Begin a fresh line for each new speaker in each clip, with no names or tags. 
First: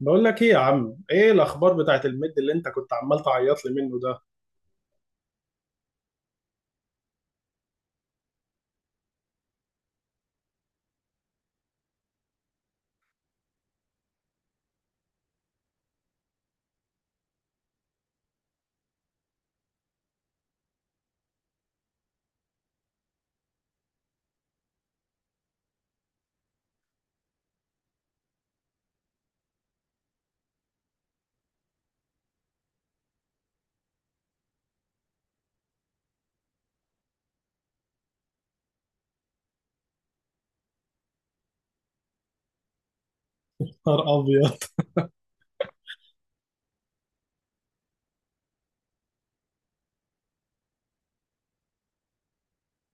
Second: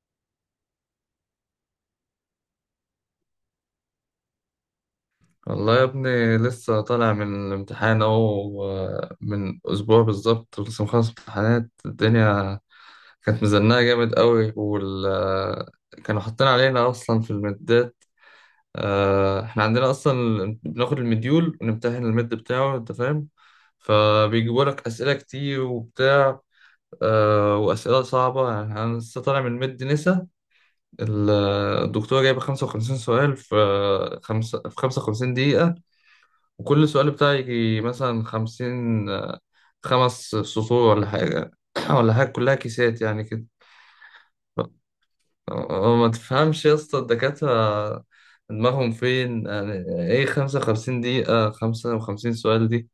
بقول لك ايه يا عم، ايه الاخبار بتاعت الميد اللي انت كنت عمال تعيط لي منه ده؟
والله يا ابني لسه طالع من الامتحان اهو، من اسبوع بالظبط. لسه مخلص امتحانات. الدنيا كانت مزنقه جامد قوي. وال آه، كانوا حاطين علينا اصلا في المدات. احنا عندنا اصلا بناخد المديول ونمتحن المد بتاعه، انت فاهم. فبيجيبوا لك اسئله كتير وبتاع، واسئله صعبه. يعني انا لسه طالع من مد نسا. ال- الدكتوره جايبه 55 سؤال في آه، خمسة في 55 دقيقه، وكل سؤال بتاعي يجي مثلا خمس سطور ولا حاجة. ولا حاجة، كلها كيسات يعني كده.
نهار ابيض.
ف- ما تفهمش يا اسطى. الدكاترة دماغهم فين يعني؟ ايه خمسة وخمسين دقيقة خمسة وخمسين سؤال دي؟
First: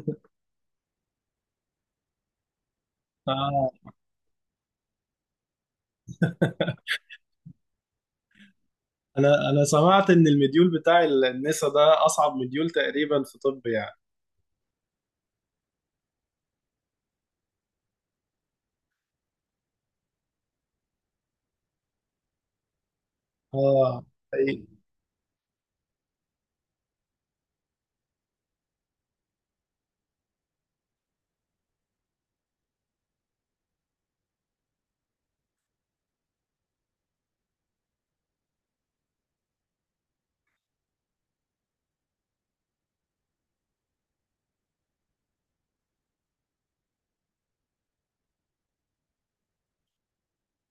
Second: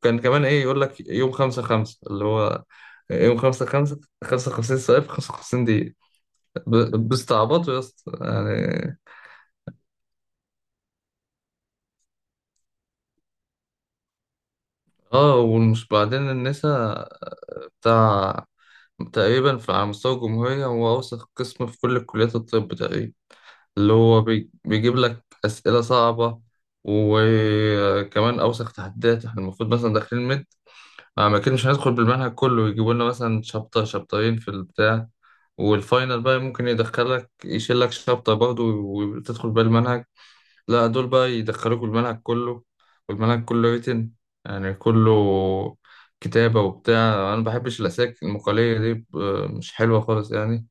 وكان كمان ايه، يقول لك يوم خمسة خمسة، اللي هو يوم خمسة
آه.
خمسة، خمسة وخمسين سؤال في خمسة وخمسين دقيقة. بيستعبطوا يا اسطى يعني.
انا سمعت ان المديول بتاع النسا ده اصعب مديول تقريبا في طب يعني.
اه، ومش بعدين النسا بتاع تقريبا على مستوى الجمهورية هو أوسخ قسم في كل كليات الطب تقريبا. اللي
اه.
هو
إيه،
بيجيب لك أسئلة صعبة. وكمان أوسخ تحديات، احنا المفروض مثلا داخلين مد، ما كناش هندخل بالمنهج كله. يجيبوا لنا مثلا شابتر شابترين في البتاع، والفاينل بقى ممكن يدخلك يشيل لك شابتر برضه وتدخل بالمنهج. لا، دول بقى يدخلوك الملعب كله، والملعب كله ريتن، يعني كله كتابة وبتاع. أنا مبحبش الأساك المقالية دي. مش حلوة خالص يعني.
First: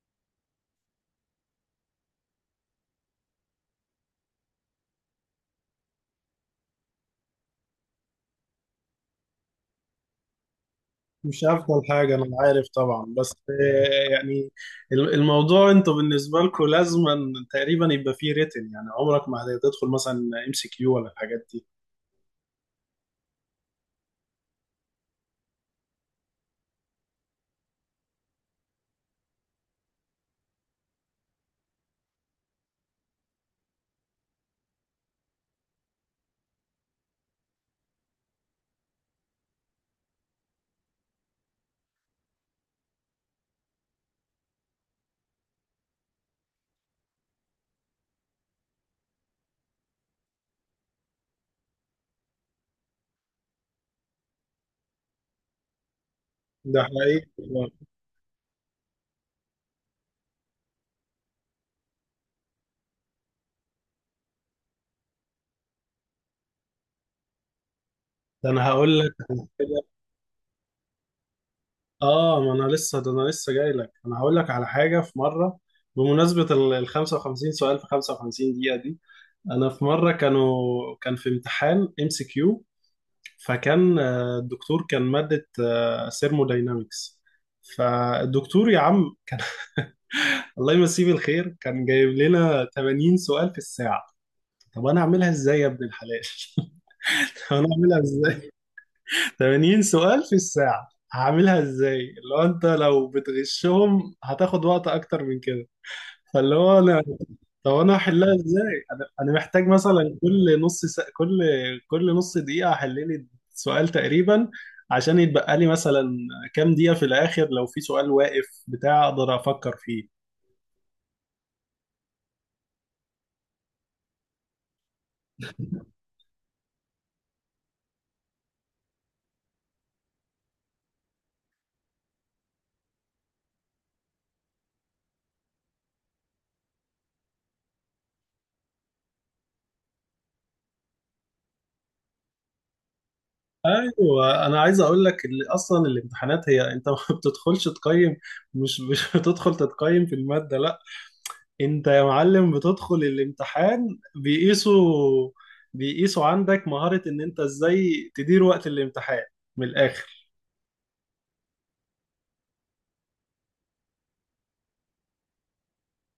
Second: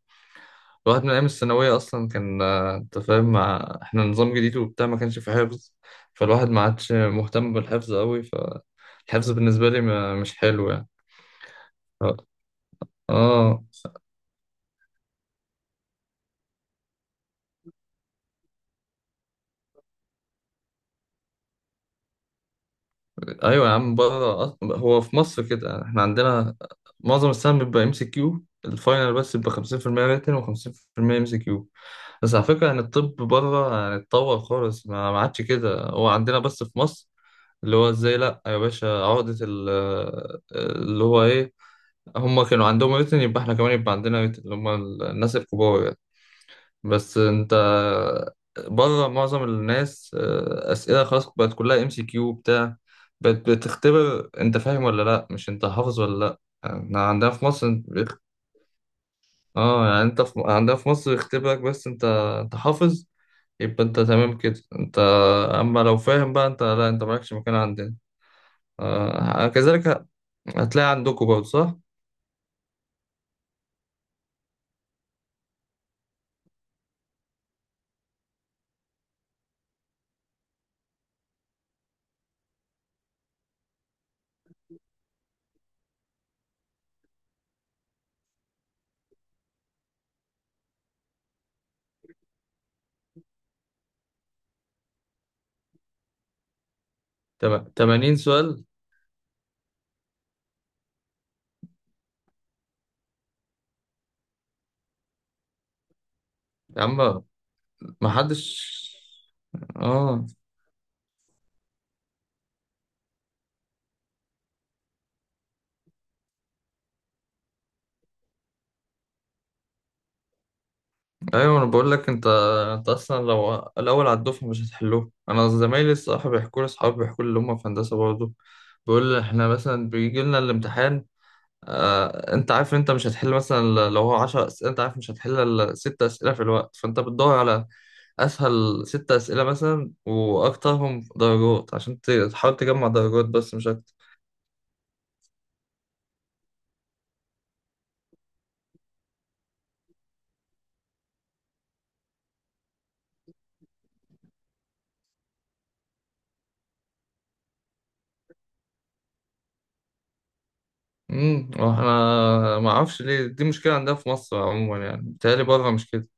الواحد من أيام الثانوية أصلا كان، أنت فاهم، مع إحنا نظام جديد وبتاع ما كانش في حفظ. فالواحد ما عادش مهتم بالحفظ أوي. فالحفظ بالنسبة لي مش حلو يعني.
مش افضل حاجه،
ف-
انا عارف طبعا، بس
آه
يعني الموضوع انتوا بالنسبه لكم لازما تقريبا يبقى فيه ريتن، يعني عمرك ما هتدخل مثلا ام سي كيو ولا الحاجات دي.
ايوه يا عم، بره هو في مصر كده يعني. احنا عندنا معظم السهم بيبقى ام سي كيو. الفاينل بس بيبقى 50% ريتن و50% ام سي كيو. بس على فكره، يعني الطب بره يعني اتطور خالص، ما عادش كده. هو عندنا بس في مصر اللي هو ازاي. لا يا باشا، عقده اللي هو ايه، هم كانوا عندهم ريتن، يبقى احنا كمان يبقى عندنا ريتن، اللي هم الناس الكبار يعني. بس انت بره معظم الناس اسئله خلاص بقت كلها ام سي كيو بتاع. بقت بتختبر انت فاهم ولا لا، مش انت حافظ ولا لا.
ده
احنا
حقيقي.
عندنا في مصر انت اه يعني انت في... عندنا في مصر يختبرك بس انت، انت حافظ يبقى انت تمام كده. انت اما لو فاهم بقى، انت لا، انت مالكش مكان عندنا.
ده انا هقول لك.
آه كذلك ه- هتلاقي عندكم برضه صح.
اه، ما انا لسه، ده انا لسه جاي لك، انا هقول لك على حاجه. في مره، بمناسبه ال 55 سؤال في 55 دقيقه دي، انا في مره كان في امتحان ام سي كيو، فكان آه، الدكتور كان ماده ثيرموداينامكس. فالدكتور يا عم كان الله يمسيه بالخير، كان جايب لنا 80 سؤال في الساعه. طب انا اعملها ازاي يا ابن الحلال؟ انا اعملها
80
ازاي؟
سؤال؟
80 سؤال في الساعة هعملها ازاي؟ اللي هو انت لو بتغشهم هتاخد وقت اكتر من كده. فاللي هو
يا عم
انا طب انا
ما
هحلها
حدش.
ازاي؟ انا محتاج مثلا
اه،
كل نص دقيقة احل لي سؤال تقريبا، عشان يتبقى لي مثلا كام دقيقة في الاخر، لو في سؤال واقف بتاع اقدر افكر فيه.
ايوه انا بقول لك، انت انت اصلا لو الاول على الدفعه مش هتحلوه. انا زمايلي الصراحه بيحكوا لي، اصحابي بيحكوا لي اللي هم في هندسه برضه، بيقول لي احنا مثلا بيجي لنا الامتحان، انت عارف انت مش هتحل مثلا، لو هو 10 اسئله انت عارف مش هتحل الا ست اسئله في الوقت، فانت بتدور على اسهل ست اسئله مثلا واكترهم درجات عشان تحاول تجمع درجات بس، مش اكتر.
ايوه انا عايز اقول لك اللي اصلا الامتحانات، هي انت ما بتدخلش تقيم. مش بتدخل تتقيم في المادة، لا. انت يا معلم بتدخل الامتحان، بيقيسوا عندك مهارة ان انت ازاي تدير وقت الامتحان، من الاخر.
امم، واحنا ما اعرفش ليه دي مشكله عندنا في مصر عموما، يعني بيتهيألي بره مش كده.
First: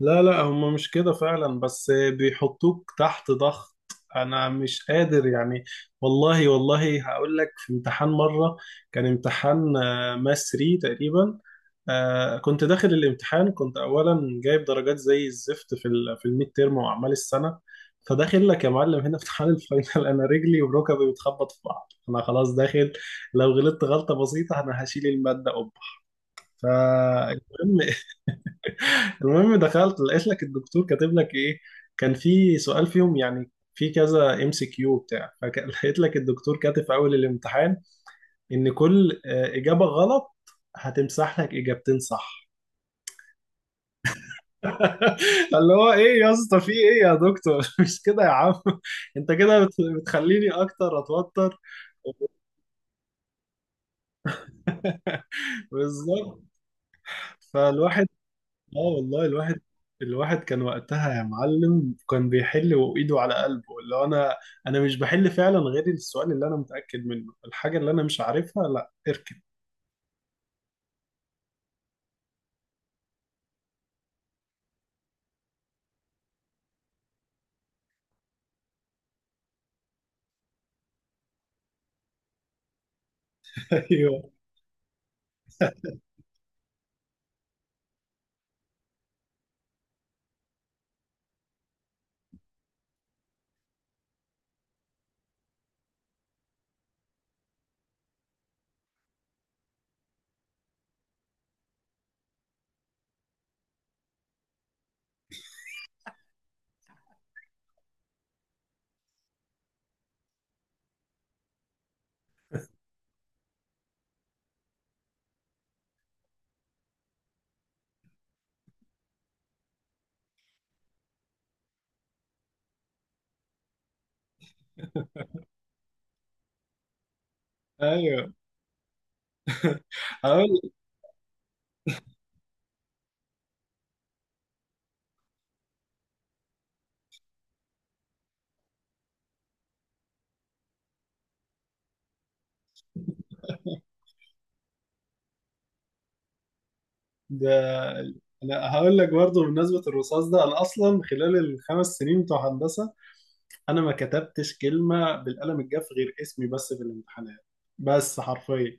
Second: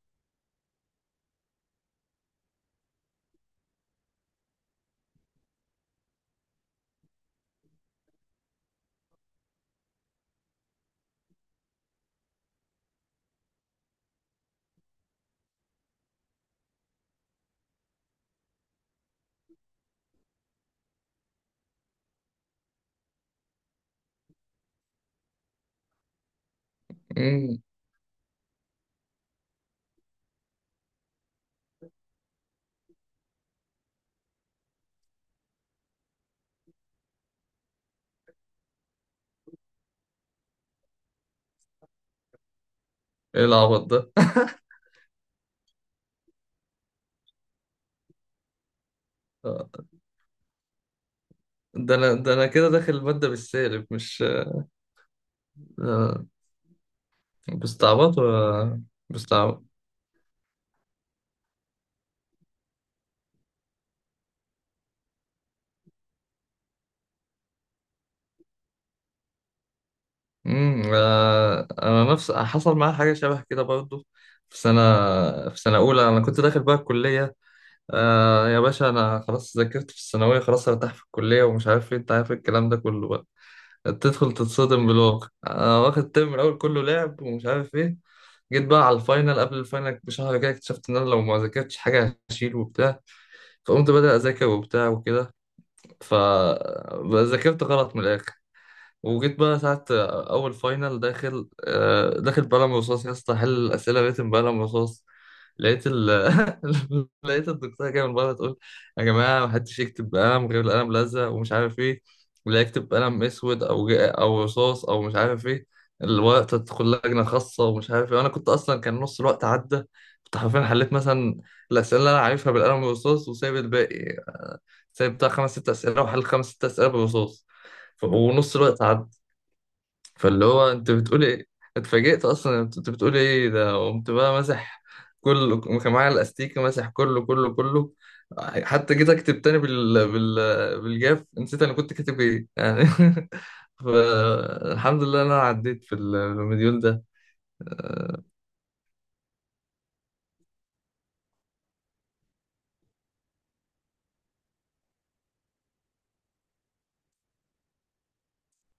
لا، لا، هم مش كده فعلا، بس بيحطوك تحت ضغط، انا مش قادر يعني. والله والله هقول لك. في امتحان مره، كان امتحان ماس 3 تقريبا. كنت داخل الامتحان، كنت اولا جايب درجات زي الزفت في في الميد تيرم واعمال السنه. فداخل لك يا معلم هنا امتحان الفاينل، انا رجلي وركبي بتخبط في بعض، انا خلاص داخل. لو غلطت غلطه بسيطه انا هشيل الماده قبح.
امم،
فالمهم المهم دخلت لقيت لك الدكتور كاتب لك ايه. كان في سؤال فيهم، يعني في كذا ام سي كيو بتاع، فلقيت لك الدكتور كاتب في اول الامتحان ان كل اجابه غلط هتمسح لك اجابتين صح.
ايه العبط
اللي هو ايه يا اسطى، في ايه يا دكتور؟ مش كده يا عم. انت كده
ده؟
بتخليني اكتر اتوتر.
ده انا كده داخل المادة بالسالب، مش آه،
بالظبط. فالواحد
بستعبط
اه
ولا
والله، الواحد،
بستعبط.
كان وقتها يا معلم كان بيحل وايده على قلبه، اللي هو انا، انا مش بحل فعلا غير السؤال اللي انا متاكد منه، الحاجه اللي انا مش عارفها لا اركن.
امم، انا نفس حصل معايا حاجة شبه كده برضو. في سنة في سنة أولى أنا كنت داخل بقى الكلية، آه يا باشا، أنا خلاص ذاكرت في الثانوية خلاص هرتاح في الكلية ومش عارف إيه، أنت عارف الكلام ده كله بقى.
ايوه.
تدخل تتصدم بالواقع. أنا واخد الترم الأول كله لعب ومش عارف إيه، جيت بقى على الفاينل قبل الفاينل بشهر كده اكتشفت إن أنا لو ما ذاكرتش حاجة هشيل وبتاع. فقمت بدأ أذاكر وبتاع وكده. فذاكرت غلط من الآخر. وجيت بقى ساعة أول فاينل، داخل داخل بقلم رصاص يا اسطى. حل الأسئلة ريتم بقلم رصاص. لقيت ال... لقيت الدكتورة جاية من بره تقول: يا جماعة محدش يكتب بقلم غير القلم لزق ومش عارف إيه، اللي يكتب بقلم أسود أو رصاص أو مش عارف إيه الورقة تدخل لجنة خاصة ومش عارف إيه. وأنا كنت أصلا كان نص الوقت عدى. كنت حرفيا حليت مثلا الأسئلة اللي أنا عارفها بالقلم والرصاص، وسايب الباقي. سايب بتاع خمس ست أسئلة، وحل خمس ست أسئلة بالرصاص.
ايوه،
ونص الوقت عدى. فاللي
هقول.
هو انت بتقول ايه، اتفاجئت اصلا انت بتقول ايه ده. قمت بقى مسح كله، كان معايا الاستيكه مسح كله كله كله. حتى جيت اكتب تاني بالجاف نسيت انا كنت كاتب ايه يعني. فالحمد لله إن انا عديت في المديول ده.
ده انا هقول لك برضه بمناسبه الرصاص ده. انا اصلا خلال الخمس سنين بتوع هندسه انا ما كتبتش كلمه بالقلم الجاف غير اسمي بس في الامتحانات، بس حرفيا.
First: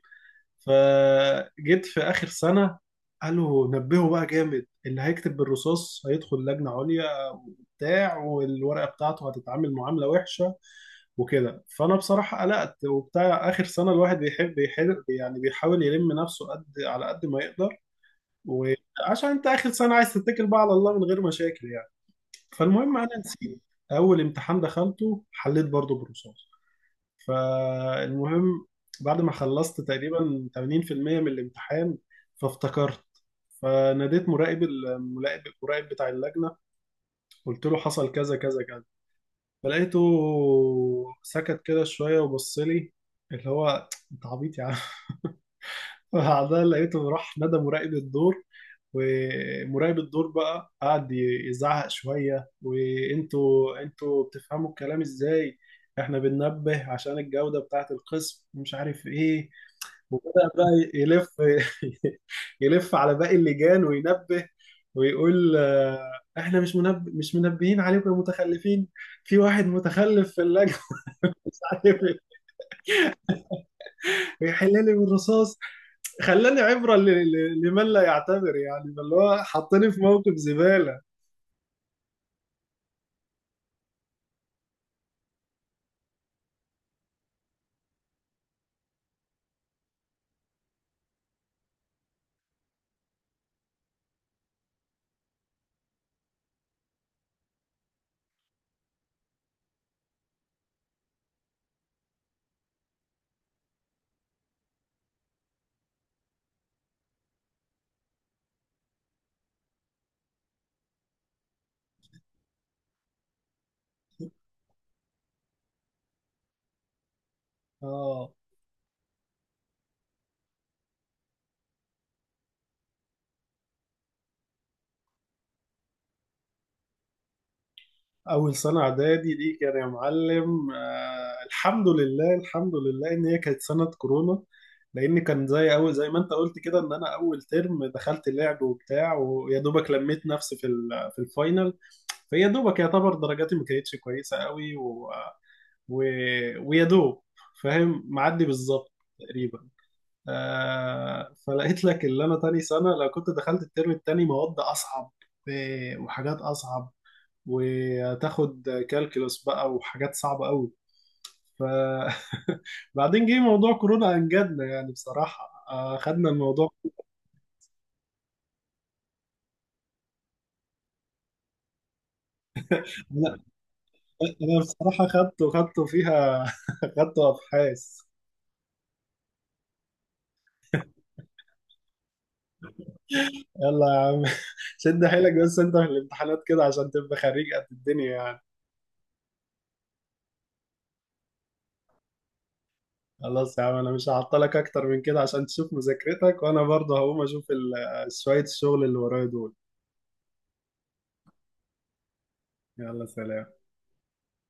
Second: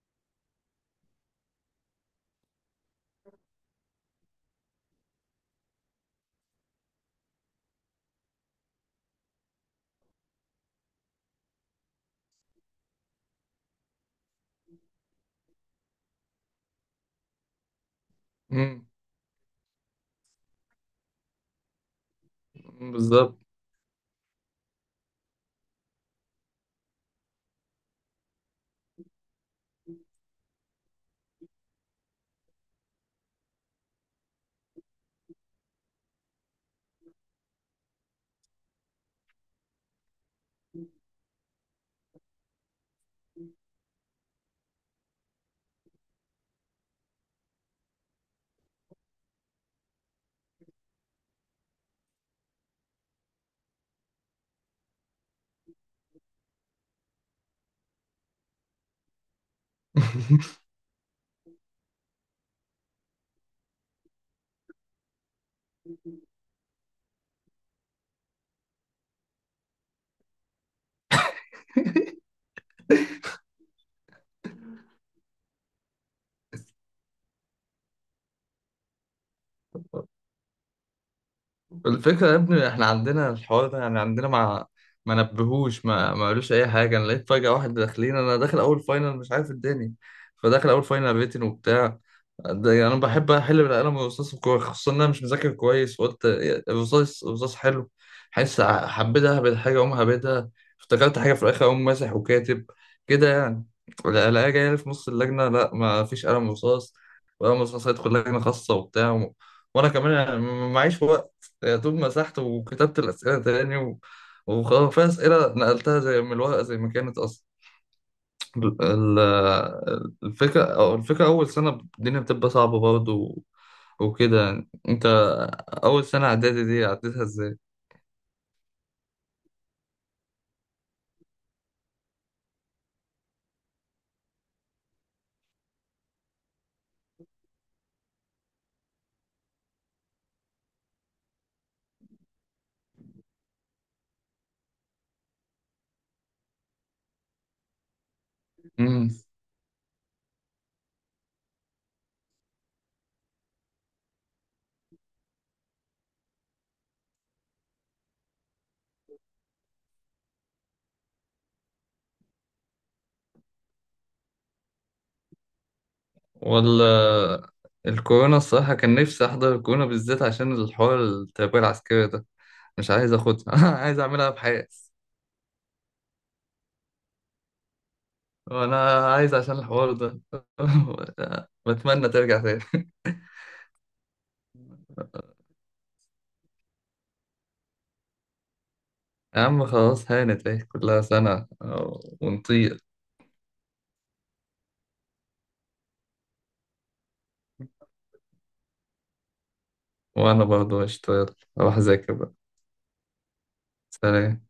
فجيت في آخر سنة، قالوا نبهوا بقى جامد، اللي هيكتب بالرصاص هيدخل لجنة عليا وبتاع، والورقة بتاعته هتتعامل معاملة وحشة وكده. فأنا بصراحة قلقت وبتاع، آخر سنة الواحد يحب يعني بيحاول يلم نفسه قد على قد ما يقدر،
مم.
وعشان أنت آخر سنة عايز تتكل بقى على الله من غير مشاكل يعني. فالمهم أنا
بالظبط.
نسيت. أول امتحان دخلته حليت برضه بالرصاص. فالمهم، بعد ما خلصت تقريبا 80% من الامتحان فافتكرت، فناديت مراقب المراقب المراقب بتاع اللجنة. قلت له حصل كذا كذا كذا. فلقيته سكت كده شوية وبص لي، اللي هو انت عبيط يا عم. بعدها لقيته راح نادى مراقب الدور، ومراقب الدور بقى قعد يزعق شوية. وانتوا بتفهموا الكلام ازاي؟ احنا بننبه عشان الجودة بتاعة القسم، ومش عارف ايه. وبدأ بقى يلف يلف على باقي اللجان وينبه ويقول، احنا مش مش منبهين عليكم يا متخلفين، في واحد متخلف في اللجنة. مش عارف إيه. ويحل لي بالرصاص، خلاني عبرة لمن لا يعتبر يعني، اللي هو حطني في موقف زبالة.
الفكرة يا ابني احنا عندنا الحوار ده، يعني عندنا ما نبهوش، ما قالوش اي حاجة. انا لقيت فجأة واحد داخلين، انا داخل اول فاينل مش عارف الدنيا، فداخل اول فاينل ريتن وبتاع. ده يعني انا بحب احل بالقلم والرصاص والكورة، خصوصا ان انا مش مذاكر كويس. وقلت: الرصاص الرصاص حلو، حاسس حبيت اهبد حاجة اقوم هبدها، افتكرت حاجة في الاخر اقوم ماسح وكاتب كده يعني. الاقيها جاية لي في نص اللجنة: لا ما فيش قلم رصاص، وقلم رصاص هيدخل لجنة خاصة وبتاع. وانا كمان يعني معيش وقت. يا دوب مسحت وكتبت الأسئلة تاني، و... وخلاص في أسئلة نقلتها زي من الورقة زي ما كانت أصلا.
اه.
الفكرة أو الفكرة أول سنة الدنيا بتبقى صعبة برضه و... وكده يعني. أنت أول سنة إعدادي دي عديتها إزاي؟
أول سنة إعدادي دي كان يا معلم، الحمد لله، الحمد لله إن هي كانت سنة كورونا. لأن كان زي، أول زي ما أنت قلت كده، إن أنا أول ترم دخلت لعب وبتاع، ويا دوبك لميت نفسي في في الفاينل. فيا دوبك يعتبر درجاتي ما كانتش كويسة قوي، و... ويا دوب فاهم معدي بالظبط
مم.
تقريبا. فلقيت لك اللي انا تاني سنه، لو كنت دخلت الترم التاني مواد اصعب وحاجات اصعب، وتاخد كالكولس بقى وحاجات صعبه قوي. ف بعدين جه موضوع كورونا انجدنا يعني بصراحه، خدنا الموضوع.
ولا الكورونا الصراحة كان نفسي أحضر الكورونا بالذات عشان الحوار التربية العسكرية ده، مش عايز
انا
أخدها. عايز أعملها
أنا
بحياتي.
بصراحه خدته فيها خدته ابحاث.
وأنا عايز عشان الحوار ده، بتمنى ترجع تاني.
يلا يا عم. شد حيلك بس انت في الامتحانات كده عشان تبقى خريج قد الدنيا يعني.
يا عم خلاص هانت، اهي كلها سنة ونطير.
خلاص يا عم، انا مش هعطلك اكتر من كده عشان تشوف مذاكرتك، وانا برضه هقوم اشوف شوية الشغل اللي ورايا دول.
وأنا برضه هشتغل، أروح أذاكر بقى.
يلا سلام.
سلام.